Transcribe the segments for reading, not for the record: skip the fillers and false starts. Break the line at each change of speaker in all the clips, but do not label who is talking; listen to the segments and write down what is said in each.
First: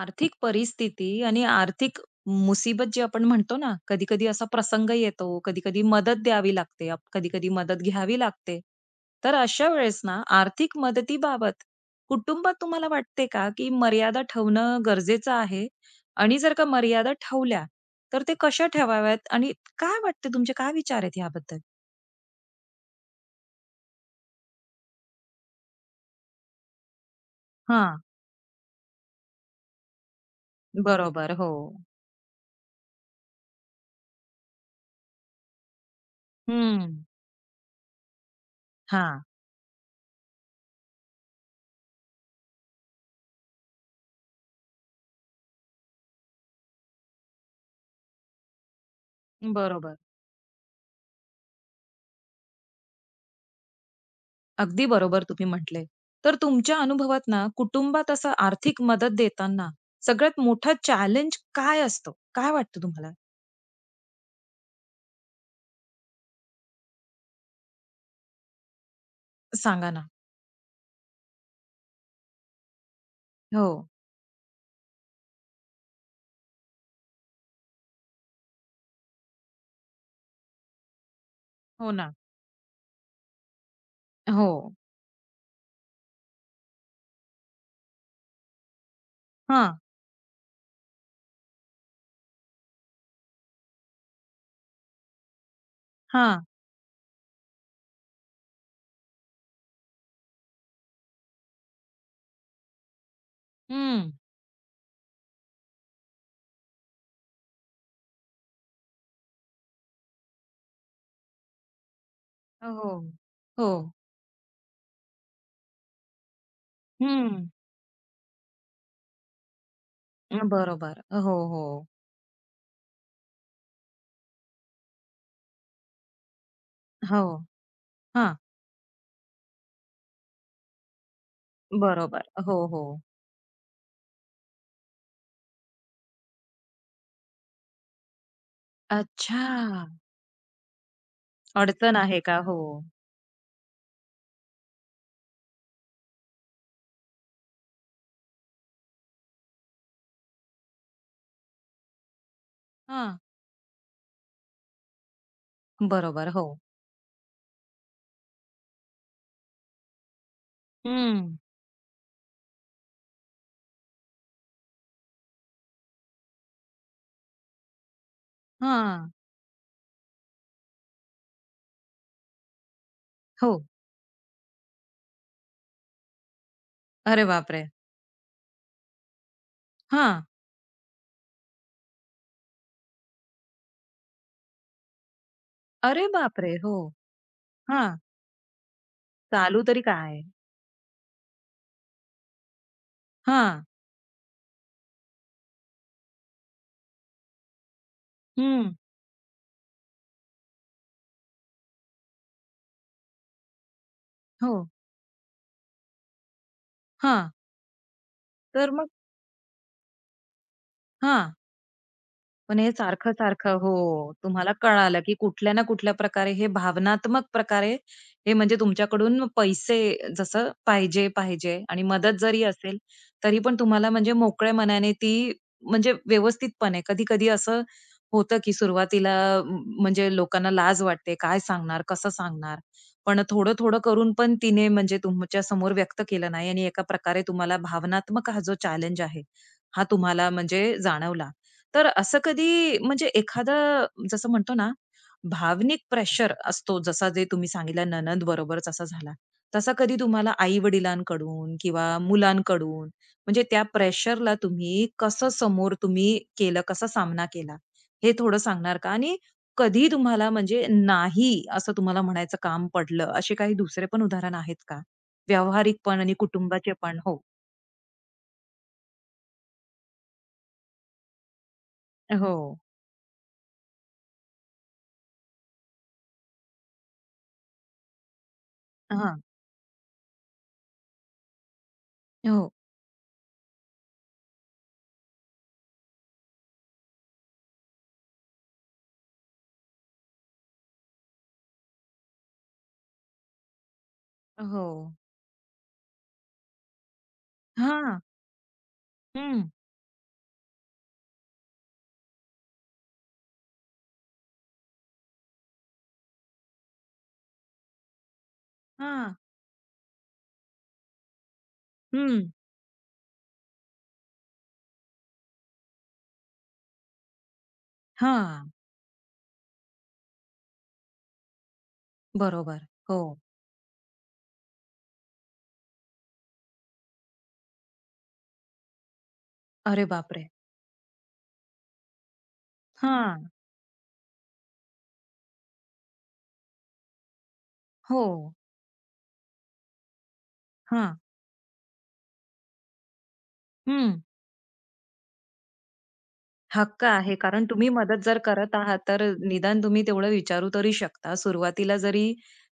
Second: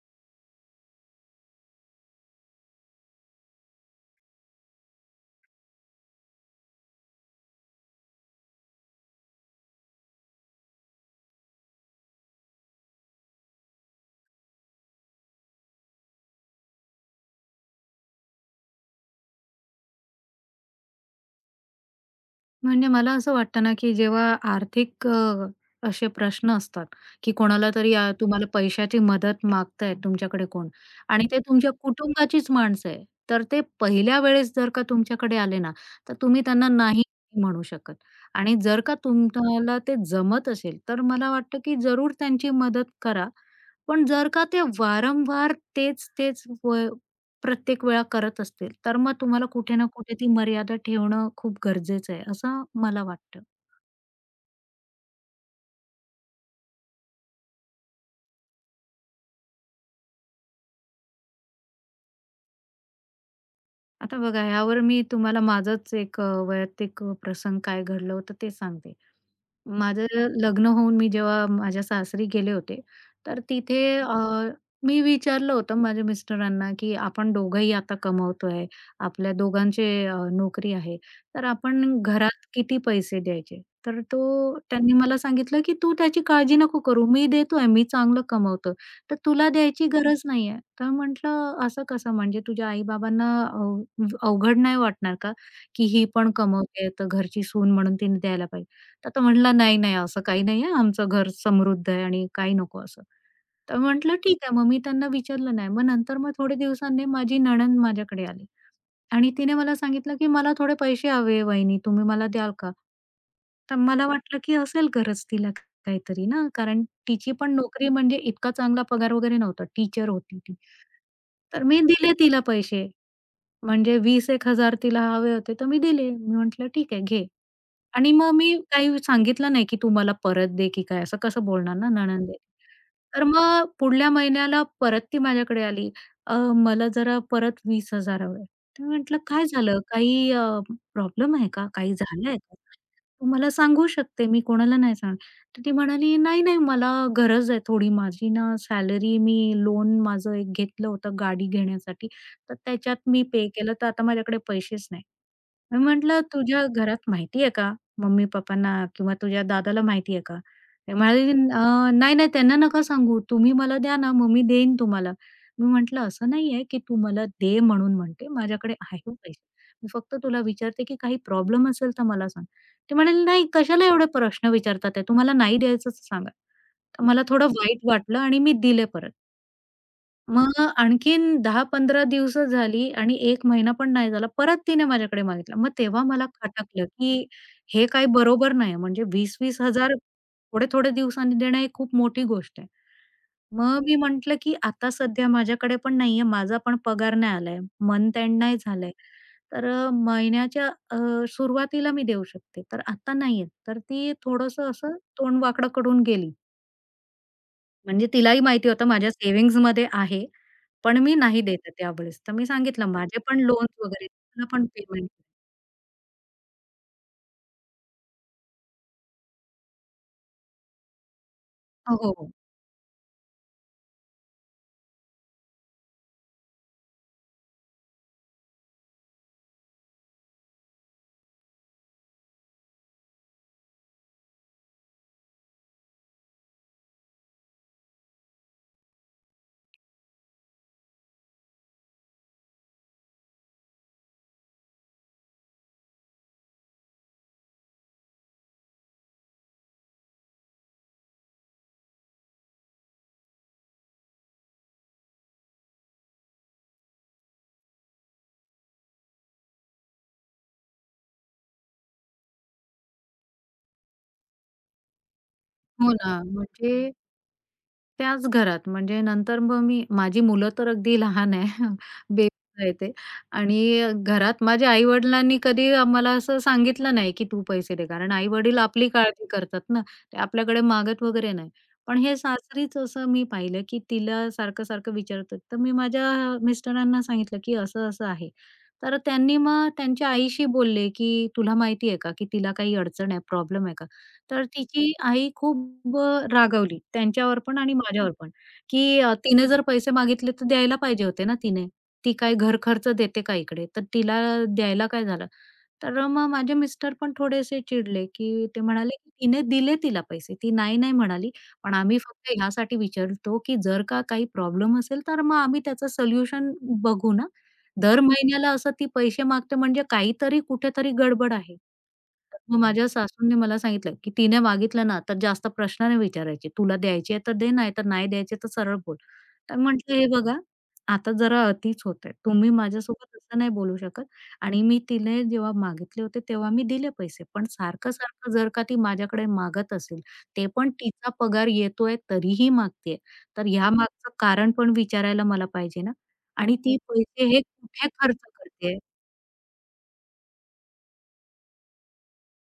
आर्थिक परिस्थिती आणि आर्थिक मुसीबत जी आपण म्हणतो ना, कधी-कधी असा प्रसंग येतो, कधी-कधी मदत द्यावी लागते, कधी-कधी मदत घ्यावी लागते. तर अशा वेळेस ना, आर्थिक मदतीबाबत कुटुंबात तुम्हाला वाटते का, की मर्यादा ठेवणं गरजेचं आहे? आणि जर का मर्यादा ठेवल्या, तर ते कशा ठेवाव्यात आणि काय वाटतं तुमचे काय विचार आहेत याबद्दल?
म्हणजे मला असं वाटतं ना, की जेव्हा आर्थिक असे प्रश्न असतात, की कोणाला तरी
हां,
तुम्हाला पैशाची मदत मागताय तुमच्याकडे कोण आणि
बरोबर.
ते
हो.
तुमच्या कुटुंबाचीच माणसं आहे. तर ते पहिल्या वेळेस जर का तुमच्याकडे आले ना, तर तुम्ही त्यांना
हं.
नाही म्हणू शकत आणि जर का
हां,
तुम्हाला ते जमत असेल, तर मला वाटतं, की जरूर त्यांची मदत करा. पण जर का ते वारंवार तेच-तेच प्रत्येक वेळा करत असतील, तर मग तुम्हाला कुठे ना
बरोबर.
कुठे ती मर्यादा ठेवणं खूप गरजेचं आहे, असं मला वाटतं.
अगदी बरोबर तुम्ही म्हटले. तर तुमच्या अनुभवात ना, कुटुंबात असं आर्थिक मदत देताना सगळ्यात मोठा चॅलेंज काय असतो? काय वाटतं तुम्हाला?
आता बघा ह्यावर मी तुम्हाला माझाच एक वैयक्तिक प्रसंग काय घडलं होतं ते सांगते.
सांगा
माझं
ना?
लग्न होऊन मी जेव्हा माझ्या सासरी गेले होते, तर
हो.
तिथे मी विचारलं होतं माझ्या मिस्टरांना, की आपण दोघंही आता कमवतोय, आपल्या दोघांचे नोकरी आहे, तर
हो
आपण
ना.
घरात किती पैसे द्यायचे? तर
हो.
तो त्यांनी मला सांगितलं, की "तू त्याची काळजी नको करू, मी देतोय, मी चांगलं कमवतो, तर तुला
हां,
द्यायची गरज नाहीये." तर म्हटलं, "असं कसं? म्हणजे तुझ्या आई-बाबांना अवघड नाही वाटणार का? की ही पण
हां.
कमवते, तर घरची सून म्हणून तिने द्यायला पाहिजे." तर तो म्हटला, "नाही, नाही, असं काही नाही आहे. आमचं घर समृद्ध आहे आणि काही नको असं." तर
हं.
म्हटलं, "ठीक आहे." मग मी त्यांना विचारलं नाही. मग नंतर थोडे दिवसांनी माझी नणंद माझ्याकडे आली आणि तिने मला सांगितलं, की "मला थोडे पैसे हवे वहिनी, तुम्ही मला द्याल का?"
हो.
तर
हो.
मला वाटलं, की असेल गरज तिला काहीतरी ना, कारण तिची
हं.
पण नोकरी म्हणजे इतका चांगला पगार वगैरे नव्हता. टीचर होती ती.
बरोबर. हो,
तर मी
हो.
दिले तिला पैसे. म्हणजे 20 एक हजार तिला हवे होते, तर मी दिले. मी म्हटलं, "ठीक आहे,
हो.
घे." आणि मग
हां.
मी काही सांगितलं नाही, की "तू मला परत दे की काय?" असं कसं बोलणार ना
बरोबर.
नणंद आहे.
हो, हो.
तर मग पुढल्या महिन्याला परत ती माझ्याकडे आली. " मला जरा परत 20,000 हवे." तर मी म्हटलं, "काय झालं?
अच्छा!
काही प्रॉब्लेम आहे का? काही
अडचण आहे
झालंय
का?
का?
हो.
तू मला सांगू शकते, मी कोणाला नाही सांगणार." तर ती म्हणाली, "नाही, नाही, मला गरज आहे थोडी. माझी ना सॅलरी मी लोन माझं एक घेतलं होतं गाडी घेण्यासाठी, तर त्याच्यात
हां.
मी पे केलं, तर आता माझ्याकडे पैसेच नाही." मी म्हटलं,
बरोबर. हो.
"तुझ्या घरात माहिती आहे का? मम्मी-पप्पांना किंवा तुझ्या दादाला माहिती आहे का?" ते
हं.
म्हणाले, " नाही, नाही त्यांना नका सांगू. तुम्ही मला द्या ना, मग मी देईन तुम्हाला." मी म्हटलं, "असं नाहीये की तू मला दे म्हणून म्हणते. माझ्याकडे आहे
हां.
पैसे. मी फक्त तुला विचारते की काही प्रॉब्लेम असेल तर मला सांग." ते म्हणाले, "नाही,
हो.
कशाला एवढे प्रश्न विचारतात आहे. तुम्हाला नाही द्यायचं तर सांगा." तर मला
अरे
थोडं
बापरे!
वाईट वाटलं आणि मी दिले परत.
हां.
मग आणखीन दहा 15 दिवस झाली आणि एक महिना पण नाही झाला. परत तिने माझ्याकडे मागितला. मग तेव्हा
अरे
मला
बापरे! हो.
खटकलं, की हे
हां.
काही बरोबर नाही. म्हणजे
चालू तरी
20,000
काय?
थोडे-थोडे दिवसांनी देणं ही खूप मोठी गोष्ट आहे.
हां.
मग मी म्हटलं, की आता सध्या माझ्याकडे पण नाहीये. माझा पण पगार नाही आलाय. मंथ एंड नाही
हं.
झालंय. तर महिन्याच्या सुरुवातीला मी देऊ शकते. तर आता नाहीये. तर ती
हो.
थोडंसं असं तोंड वाकडं करून गेली.
हां.
म्हणजे तिलाही माहिती
तर
होतं
मग
माझ्या सेव्हिंग्जमध्ये आहे, पण मी
हां.
नाही देत आहे त्यावेळेस. तर मी
पण हे
सांगितलं माझे पण
सारखं-सारखं हो.
लोन्स वगैरे आहेत, मला
तुम्हाला
पण
कळालं,
पेमेंट
की कुठल्या ना कुठल्या प्रकारे हे भावनात्मक प्रकारे हे म्हणजे तुमच्याकडून पैसे जसं पाहिजे, पाहिजे आणि
हो,
मदत
हो.
जरी असेल, तरी पण तुम्हाला म्हणजे मोकळ्या मनाने ती म्हणजे व्यवस्थितपणे कधी-कधी असं होतं, की सुरुवातीला म्हणजे लोकांना लाज वाटते. काय सांगणार? कसं सांगणार? पण थोडं-थोडं करून पण तिने म्हणजे तुमच्या समोर व्यक्त केलं नाही आणि एका प्रकारे तुम्हाला भावनात्मक हा जो चॅलेंज आहे, हा तुम्हाला म्हणजे जाणवला. तर असं कधी म्हणजे एखादा जसं म्हणतो ना, भावनिक प्रेशर असतो जसा जे तुम्ही सांगितला नणंद बरोबरच असा झाला. तसा कधी तुम्हाला आई-वडिलांकडून किंवा मुलांकडून म्हणजे त्या प्रेशरला तुम्ही कसं समोर तुम्ही केलं, कसा सामना केला? हे थोडं सांगणार का? आणि कधी तुम्हाला म्हणजे नाही असं तुम्हाला म्हणायचं काम पडलं, असे काही दुसरे पण उदाहरण आहेत का? व्यावहारिक
हो
पण
ना,
आणि कुटुंबाचे
म्हणजे
पण? हो.
त्याच घरात. म्हणजे नंतर मग मी माझी मुलं तर अगदी लहान आहे. बेबी
हो.
आहे ते आणि घरात माझ्या आई-वडिलांनी कधी आम्हाला असं सांगितलं नाही, की "तू पैसे दे." कारण आई-वडील आपली
हां.
काळजी करतात ना, ते आपल्याकडे मागत वगैरे नाही. पण हे
हो.
सासरीच असं मी पाहिलं, की तिला सारखं-सारखं विचारतात. तर मी माझ्या मिस्टरांना सांगितलं, की असं-असं आहे. तर त्यांनी मग त्यांच्या आईशी बोलले, की "तुला माहिती आहे का, की तिला काही अडचण आहे, प्रॉब्लेम आहे का?" तर
हो.
तिची आई खूप रागावली त्यांच्यावर पण आणि
हां.
माझ्यावर पण, की "तिने जर पैसे मागितले तर द्यायला पाहिजे होते ना तिने. ती काय घर खर्च देते का इकडे? तर तिला द्यायला काय झालं?" तर मग माझे मिस्टर पण थोडेसे चिडले, की ते म्हणाले, की
हां.
"तिने दिले तिला पैसे. ती नाही, नाही म्हणाली. पण आम्ही
हं.
फक्त ह्यासाठी विचारतो, की जर का काही प्रॉब्लेम असेल तर मग आम्ही त्याचं सोल्युशन बघू ना." दर
हां.
महिन्याला असं ती पैसे मागते म्हणजे काहीतरी कुठेतरी गडबड आहे. मग
बरोबर.
हं. माझ्या
हो.
सासूंनी मला सांगितलं, की "तिने मागितलं ना तर जास्त प्रश्न नाही विचारायचे. तुला द्यायची आहे तर दे, नाहीतर नाही द्यायची तर सरळ बोल." तर
अरे
म्हटलं, "हे
बापरे!
बघा, आता जरा अतिच होतंय. तुम्ही माझ्यासोबत
हां.
असं नाही बोलू शकत आणि मी तिने जेव्हा मागितले होते तेव्हा मी दिले पैसे. पण
हो.
सारखं-सारखं जर का ती माझ्याकडे मागत असेल, ते पण
हां.
तिचा पगार येतोय तरीही मागतेय, तर ह्या
हं.
मागचं कारण पण विचारायला मला पाहिजे ना." आणि ती
हक्क आहे.
पैसे हे
कारण तुम्ही
कुठे
मदत
खर्च
जर करत
करते?
आहात, तर निदान तुम्ही तेवढं विचारू तरी शकता. सुरुवातीला जरी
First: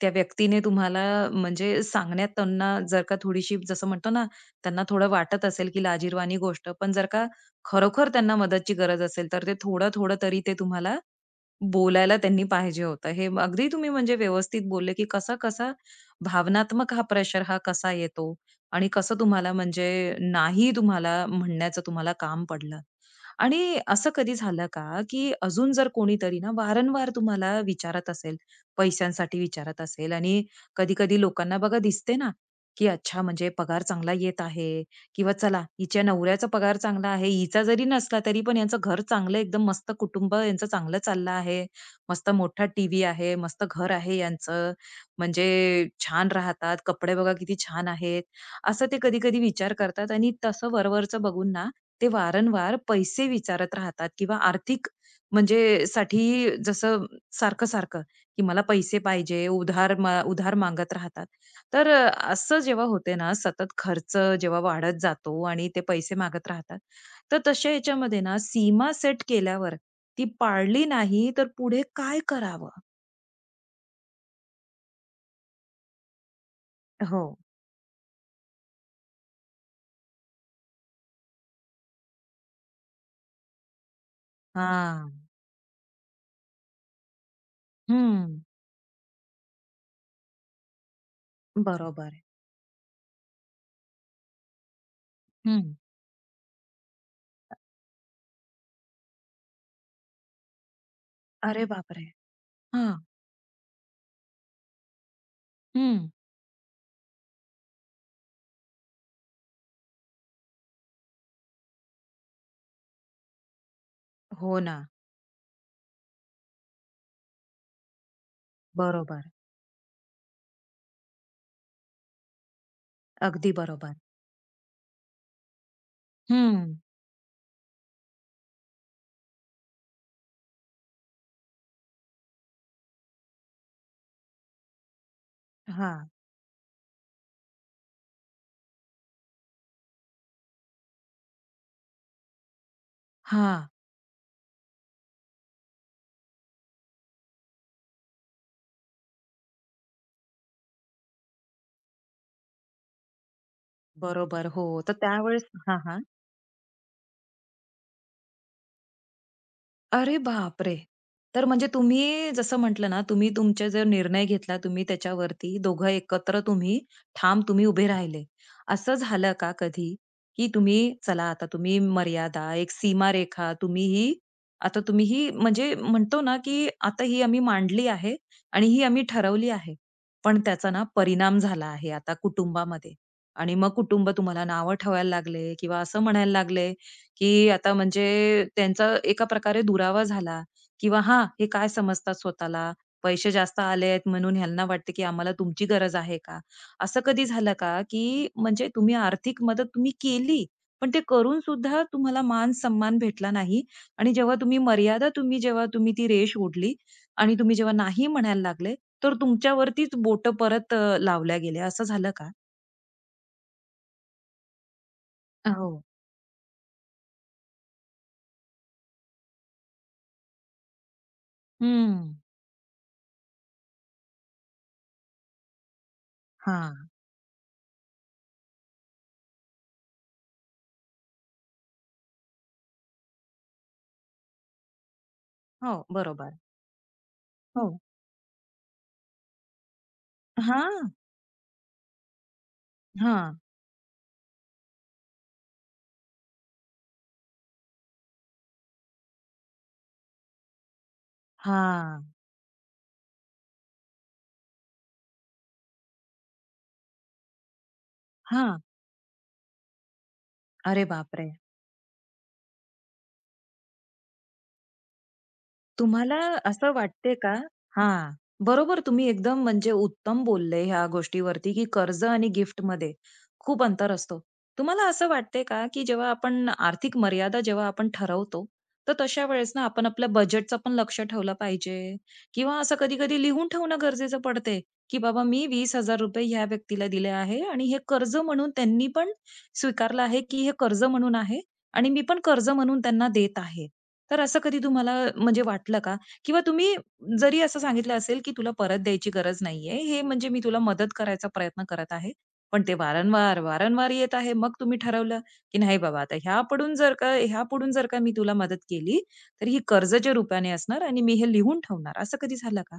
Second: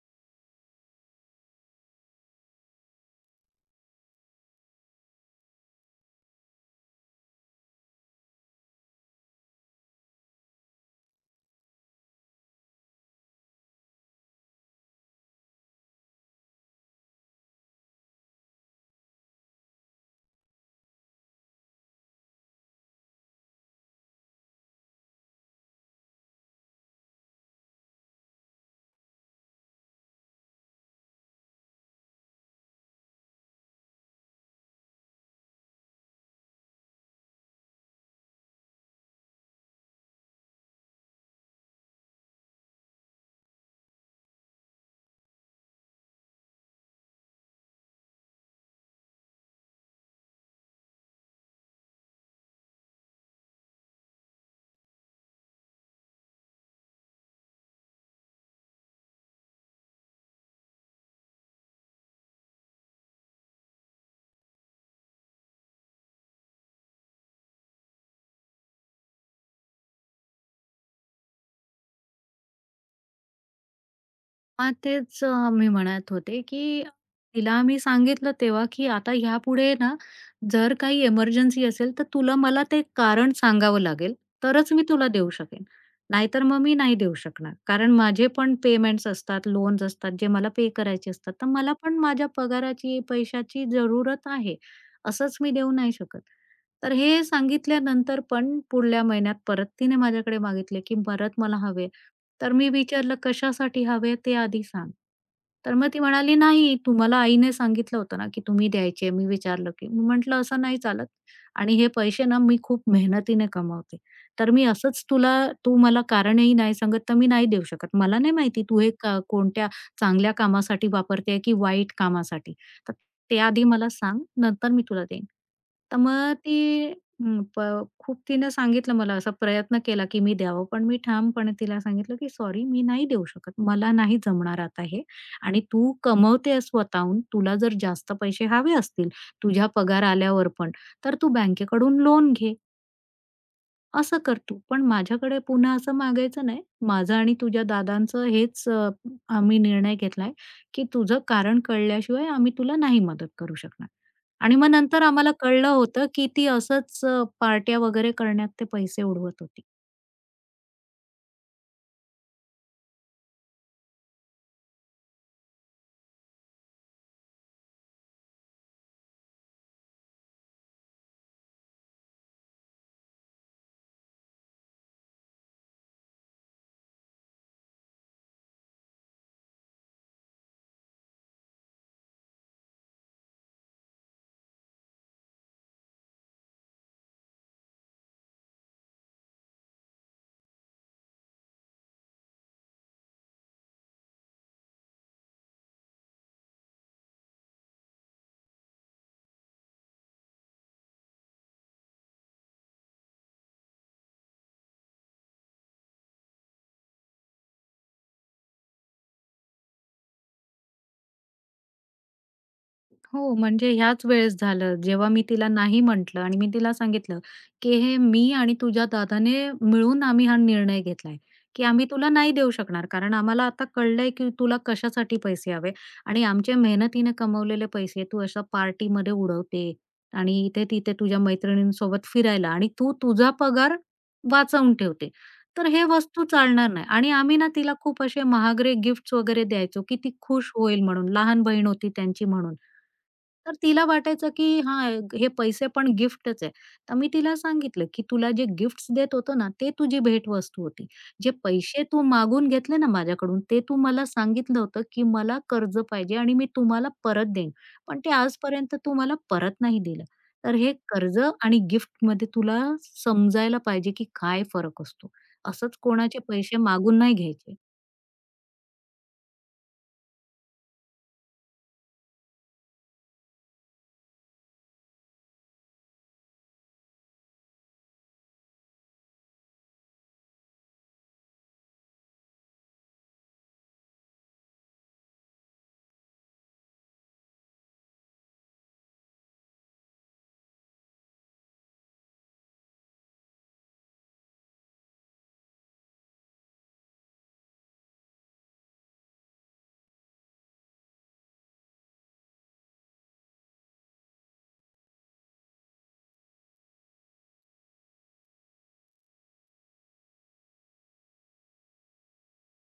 त्या व्यक्तीने तुम्हाला म्हणजे सांगण्यात त्यांना जर का थोडीशी जसं म्हणतो ना, त्यांना थोडं वाटत असेल, की लाजिरवाणी गोष्ट. पण जर का खरोखर त्यांना मदतची गरज असेल, तर ते थोडं-थोडं तरी ते तुम्हाला बोलायला त्यांनी पाहिजे होतं. हे अगदी तुम्ही म्हणजे व्यवस्थित बोलले, की कसा-कसा भावनात्मक हा प्रेशर हा कसा येतो आणि कसं तुम्हाला म्हणजे नाही तुम्हाला म्हणण्याचं तुम्हाला काम पडलं. आणि असं कधी झालं का, की अजून जर कोणीतरी ना वारंवार तुम्हाला विचारत असेल, पैशांसाठी विचारत असेल आणि कधी-कधी लोकांना बघा दिसते ना, की अच्छा म्हणजे पगार चांगला येत आहे किंवा चला हिच्या नवऱ्याचा पगार चांगला आहे. हिचा जरी नसला तरी पण यांचं घर चांगलं एकदम मस्त कुटुंब यांचं चांगलं चाललं आहे. मस्त मोठा टीव्ही आहे, मस्त घर आहे यांचं. म्हणजे छान राहतात, कपडे बघा किती छान आहेत. असं ते कधी-कधी विचार करतात आणि तसं वरवरचं बघून ना ते वारंवार पैसे विचारत राहतात किंवा आर्थिक म्हणजे साठी जसं सारखं-सारखं, की मला पैसे पाहिजे, उधार मागत राहतात. तर असं जेव्हा होते ना, सतत खर्च जेव्हा वाढत जातो आणि ते पैसे मागत राहतात. तर तशा याच्यामध्ये ना, सीमा सेट केल्यावर ती पाळली नाही, तर पुढे काय करावं?
हां, तेच मी म्हणत होते, की
हो.
तिला मी सांगितलं तेव्हा, की आता ह्यापुढे ना, जर काही एमर्जन्सी असेल, तर तुला मला ते कारण सांगावं लागेल, तरच मी तुला
हां.
देऊ शकेन. नाहीतर मग मी नाही देऊ शकणार. कारण माझे
हं.
पण पेमेंट्स असतात, लोन्स असतात, जे मला पे करायचे असतात. तर मला पण
बरोबर आहे.
माझ्या पगाराची, पैशाची जरूरत आहे. असंच मी देऊ
हं.
नाही शकत. तर हे सांगितल्यानंतर पण पुढल्या महिन्यात परत तिने माझ्याकडे मागितले, की परत मला
अरे
हवे.
बापरे!
तर मी
हां.
विचारलं, "कशासाठी हवे ते आधी सांग." तर मग ती
हं.
म्हणाली, "नाही, तुम्हाला आईने सांगितलं होतं ना, की तुम्ही द्यायचे." मी विचारलं, की मी म्हटलं, "असं नाही चालत आणि हे पैसे ना मी खूप मेहनतीने कमावते. तर
हो
मी
ना.
असंच तुला तू मला कारणही नाही सांगत, तर मी नाही देऊ शकत. मला नाही माहिती तू हे का
बरोबर.
कोणत्या चांगल्या कामासाठी वापरते की वाईट कामासाठी. तर ते
अगदी
आधी मला
बरोबर.
सांग, नंतर मी तुला देईन." तर मग ती
हं.
हं, प खूप तिनं सांगितलं मला असा प्रयत्न केला, की मी द्यावं. पण मी ठामपणे तिला सांगितलं, की "सॉरी, मी नाही देऊ शकत. मला नाही जमणार आता हे आणि तू
हां.
कमवतेय स्वतःहून. तुला जर जास्त पैसे हवे असतील, तुझ्या पगार आल्यावर पण, तर तू बँकेकडून लोन घे.
हां.
असं कर तू. पण माझ्याकडे पुन्हा असं मागायचं नाही. माझं आणि तुझ्या दादांचं हेच आम्ही निर्णय घेतलाय, की तुझं कारण कळल्याशिवाय आम्ही तुला नाही मदत करू शकणार."
बरोबर.
आणि
हो.
मग
तर
नंतर आम्हाला
त्यावेळेस
कळलं
हां, हां.
होतं की ती असंच पार्ट्या वगैरे करण्यात ते पैसे उडवत होती.
अरे बापरे! तर म्हणजे तुम्ही जसं म्हटलं ना, तुम्ही तुमचे जो निर्णय घेतला, तुम्ही त्याच्यावरती दोघं एकत्र तुम्ही ठाम तुम्ही उभे राहिले. असं झालं का कधी, की तुम्ही चला आता तुम्ही मर्यादा, एक सीमारेखा तुम्ही ही आता तुम्ही ही म्हणजे म्हणतो ना, की आता ही आम्ही मांडली आहे आणि ही आम्ही ठरवली आहे. पण त्याचा ना परिणाम झाला आहे आता कुटुंबामध्ये आणि मग कुटुंब तुम्हाला नावं ठेवायला लागले किंवा असं म्हणायला लागले की आता म्हणजे त्यांचा एका प्रकारे दुरावा झाला किंवा हां, हे काय समजतात स्वतःला. पैसे जास्त आले आहेत म्हणून ह्यांना वाटते की आम्हाला तुमची गरज आहे का? असं कधी झालं का, की म्हणजे तुम्ही आर्थिक मदत तुम्ही केली, पण ते करून सुद्धा तुम्हाला मान-सन्मान भेटला नाही आणि जेव्हा तुम्ही मर्यादा जेव्हा तुम्ही ती रेष ओढली आणि तुम्ही जेव्हा नाही म्हणायला लागले, तर तुमच्यावरतीच बोटं परत लावल्या गेल्या, असं झालं का?
हो, म्हणजे ह्याच वेळेस झालं, जेव्हा मी तिला
हो.
नाही म्हटलं आणि मी तिला सांगितलं, की "हे मी आणि तुझ्या दादाने मिळून आम्ही हा निर्णय घेतलाय, की आम्ही तुला
हम्म.
नाही देऊ शकणार. कारण आम्हाला आता कळलंय, की तुला कशासाठी पैसे हवे आणि आमच्या
हां.
मेहनतीने कमवलेले पैसे तू अशा पार्टीमध्ये उडवते आणि इथे-तिथे तुझ्या मैत्रिणींसोबत फिरायला आणि तू तुझा पगार वाचवून ठेवते. तर
हो,
हे वस्तू
बरोबर.
चालणार नाही." आणि आम्ही ना
हो.
तिला खूप असे महागडे गिफ्ट्स वगैरे द्यायचो, की ती खुश होईल
हां.
म्हणून. लहान बहीण होती त्यांची म्हणून.
हा,
तर तिला वाटायचं की हां, हे पैसे पण गिफ्टच आहे. तर मी तिला सांगितलं, की "तुला जे गिफ्ट्स देत होतो ना, ते तुझी भेटवस्तू होती. जे पैसे
हा,
तू मागून घेतले ना माझ्याकडून, ते तू मला सांगितलं होतं, की मला कर्ज पाहिजे आणि मी तुम्हाला परत देईन. पण ते
हा,
आजपर्यंत तू मला परत नाही दिलं. तर हे
अरे
कर्ज
बापरे!
आणि गिफ्टमध्ये तुला समजायला पाहिजे, की काय फरक असतो. असंच
तुम्हाला
कोणाचे पैसे
असं
मागून
वाटते
नाही
का
घ्यायचे."
हां, बरोबर तुम्ही एकदम म्हणजे उत्तम बोलले ह्या गोष्टीवरती, की कर्ज आणि गिफ्टमध्ये खूप अंतर असतो. तुम्हाला असं वाटते का, की जेव्हा आपण आर्थिक मर्यादा जेव्हा आपण ठरवतो, तर तशा वेळेस ना आपण आपल्या बजेटचं पण लक्ष ठेवलं पाहिजे किंवा असं कधी-कधी लिहून ठेवणं गरजेचं पडते, की बाबा मी ₹20,000 ह्या व्यक्तीला दिले आहे आणि हे कर्ज म्हणून त्यांनी पण स्वीकारलं आहे, की हे कर्ज म्हणून आहे आणि मी पण कर्ज म्हणून त्यांना देत आहे. तर असं कधी तुम्हाला म्हणजे वाटलं का? किंवा तुम्ही जरी असं सांगितलं असेल, की तुला परत द्यायची गरज नाहीये, हे म्हणजे मी तुला मदत करायचा प्रयत्न करत आहे. पण ते वारंवार येत आहे. मग तुम्ही ठरवलं, की नाही बाबा आता ह्यापुढून जर का मी तुला मदत केली, तर ही कर्जाच्या रूपाने असणार आणि मी हे लिहून ठेवणार. असं कधी झालं का?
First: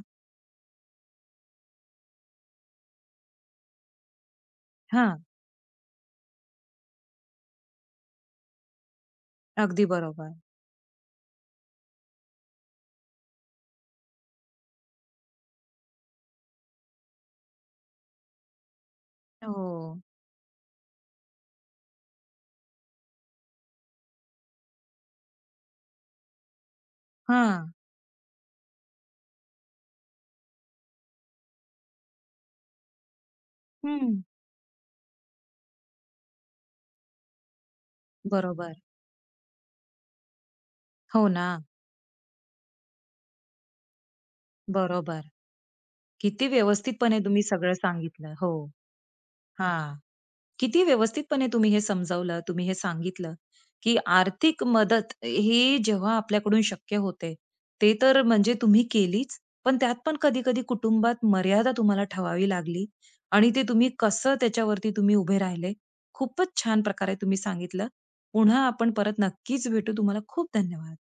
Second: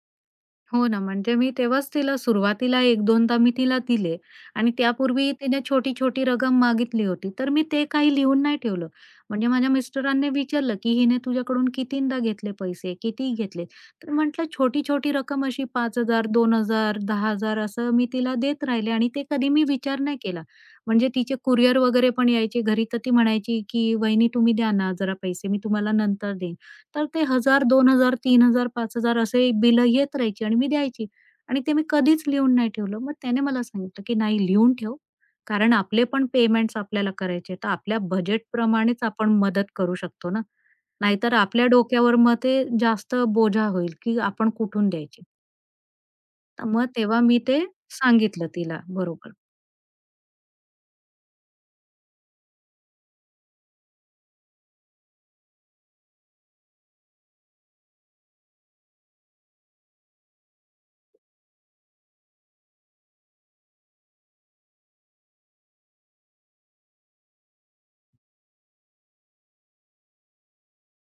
हो ना, म्हणजे मी तेव्हाच तिला सुरुवातीला एक 2दा मी तिला दिले आणि
हां,
त्यापूर्वी तिने छोटी-छोटी रक्कम मागितली होती. तर मी ते काही लिहून नाही ठेवलं. म्हणजे माझ्या
अगदी
मिस्टरांनी
बरोबर.
विचारलं, की "हिने तुझ्याकडून कितींदा घेतले पैसे? किती घेतले?" तर म्हटलं, "छोटी-छोटी रक्कम अशी 5,000, 2,000, 10,000 असं मी तिला देत राहिले आणि ते कधी मी
हो.
विचार नाही केला." म्हणजे तिचे कुरिअर वगैरे पण यायचे घरी, तर ती म्हणायची, की "वहिनी तुम्ही द्या ना जरा पैसे, मी तुम्हाला नंतर देईन." तर ते 1,000,
हां.
2,000, तीन, हजार, 5,000, असे बिलं येत राहायची आणि मी द्यायची आणि ते मी कधीच लिहून नाही ठेवलं. मग त्याने मला सांगितलं, की
हं.
"नाही लिहून ठेव, कारण आपले पण पेमेंट्स आपल्याला करायचे आहेत. तर आपल्या
बरोबर.
बजेटप्रमाणेच आपण मदत करू शकतो ना.
हो
नाहीतर
ना.
आपल्या डोक्यावर मग ते जास्त बोजा होईल, की आपण कुठून
बरोबर.
द्यायची."
किती
तर मग
व्यवस्थितपणे
तेव्हा मी
तुम्ही
ते
सगळं सांगितलं.
सांगितलं
हो.
तिला बरोबर.
हां. किती व्यवस्थितपणे तुम्ही हे समजावलं, तुम्ही हे सांगितलं, की आर्थिक मदत ही जेव्हा आपल्याकडून शक्य होते, ते तर म्हणजे तुम्ही केलीच. पण त्यात पण कधी-कधी कुटुंबात मर्यादा तुम्हाला ठेवावी लागली आणि ते तुम्ही कसं त्याच्यावरती तुम्ही उभे राहिले. खूपच छान प्रकारे तुम्ही सांगितलं. पुन्हा आपण परत नक्कीच भेटू. तुम्हाला खूप धन्यवाद.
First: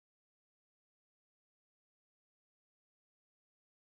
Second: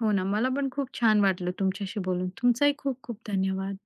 हो ना, मला पण खूप छान वाटलं तुमच्याशी बोलून. तुमचाही खूप खूप धन्यवाद.